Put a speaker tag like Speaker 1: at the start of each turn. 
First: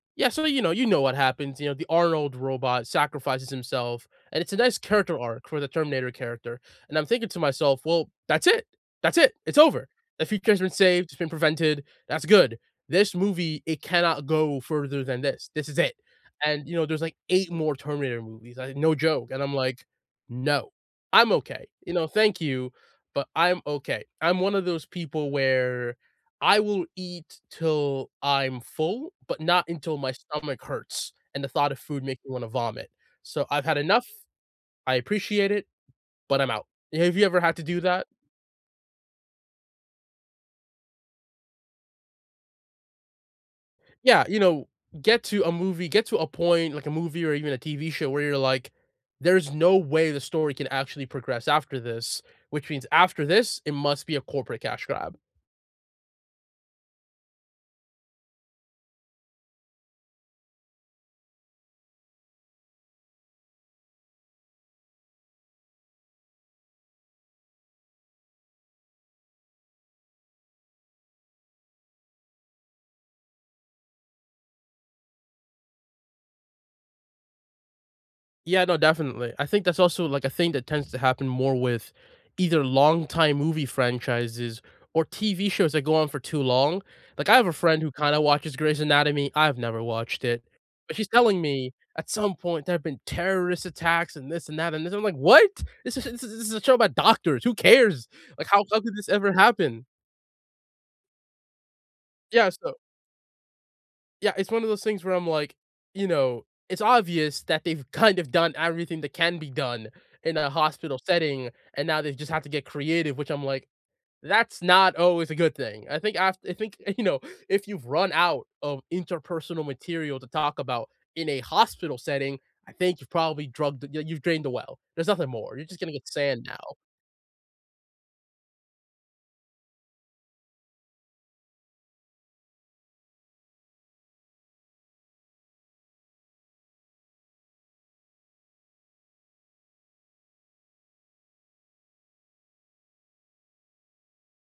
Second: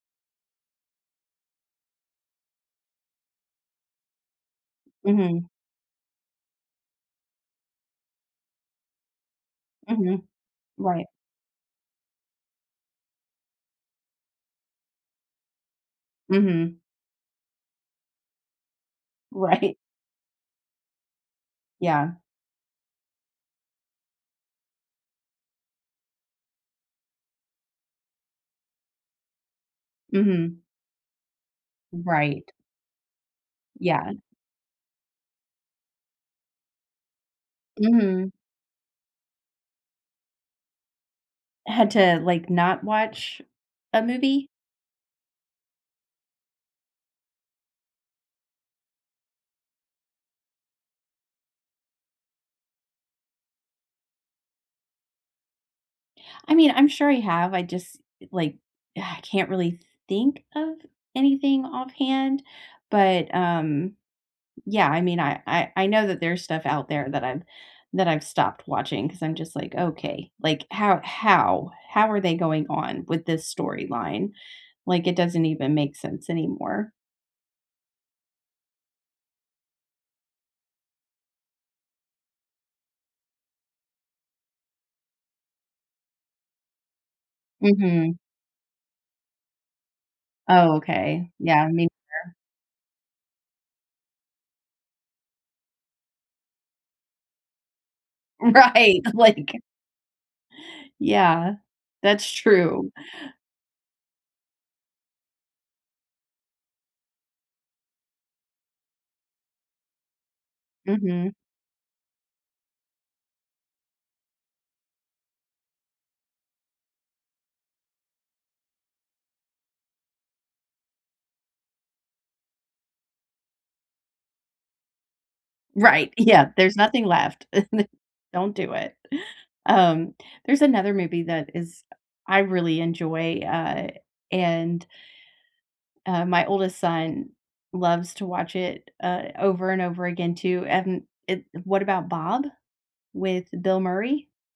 Speaker 1: Yeah so, you know you know what happens, you know, the Arnold robot sacrifices himself, and it's a nice character arc
Speaker 2: Mhm.
Speaker 1: for the Terminator character and I'm thinking to myself, "Well, that's it. That's it. It's over.
Speaker 2: Mhm.
Speaker 1: The future has been saved.
Speaker 2: Right.
Speaker 1: It's been prevented. That's good. This movie, it cannot go further than this. This is it," and, you
Speaker 2: Mhm.
Speaker 1: know, there's like 8 more Terminator movies. I No joke. And I'm
Speaker 2: Right.
Speaker 1: like, "No, I'm okay." You know,
Speaker 2: Yeah.
Speaker 1: "Thank you, but I'm okay." I'm one of those people where I will eat till I'm full, but not until my
Speaker 2: Mhm.
Speaker 1: stomach hurts and the thought of food makes me wanna
Speaker 2: Right.
Speaker 1: vomit. So, "I've had enough.
Speaker 2: Yeah.
Speaker 1: I appreciate it, but I'm out." Have you ever had to do that?
Speaker 2: Mhm. Had to, like, not watch a
Speaker 1: Yeah. You
Speaker 2: movie?
Speaker 1: know, get to a movie get to a point like a movie or even a TV show where you're like, "There's no way the story can actually progress after this, which means after this, it must be a corporate cash grab."
Speaker 2: I mean, I'm sure I have. I just, like, I can't really think of anything offhand? But, um, yeah, I mean, I I I know that there's stuff out there that I've that I've stopped watching 'cause I'm just like, "Okay. Like, how how? How are they going on with this storyline? Like, it doesn't even make sense anymore."
Speaker 1: Yeah, no, definitely. I think that's also like a thing that tends to happen more with, either long time movie franchises, or TV shows that go on for too long. Like I have a friend who kind
Speaker 2: Mhm.
Speaker 1: of watches Grey's Anatomy- I've never watched it-
Speaker 2: Oh,
Speaker 1: but she's
Speaker 2: okay.
Speaker 1: telling
Speaker 2: Yeah.
Speaker 1: me
Speaker 2: Mean
Speaker 1: at
Speaker 2: girl.
Speaker 1: some point, there have been terrorist attacks and this and that and this. I'm like, "What? This is this is this is a show about doctors. Who cares? Like, how the hell did
Speaker 2: Right,
Speaker 1: this ever
Speaker 2: like
Speaker 1: happen?"
Speaker 2: Yeah. That's
Speaker 1: Yeah, so
Speaker 2: true.
Speaker 1: Yeah, it's one of those things where I'm like, you know, it's obvious that they've kind of done everything that can be done in a hospital
Speaker 2: Mhm.
Speaker 1: setting, and now they've just had to get creative, which I'm like, "That's not always a good thing." I think af I think, you know, if you've run out of interpersonal material to talk about in a hospital setting, I think you've probably drugged the yeah, you've drained the well. There's nothing more. You're just gonna get
Speaker 2: Right.
Speaker 1: sand
Speaker 2: Yeah.
Speaker 1: now.
Speaker 2: There's nothing left. Don't do it. Um, there's another movie that is I really enjoy, uh, and uh, my oldest son loves to watch it, uh, over and over again, too. And it What About Bob? with Bill Murray?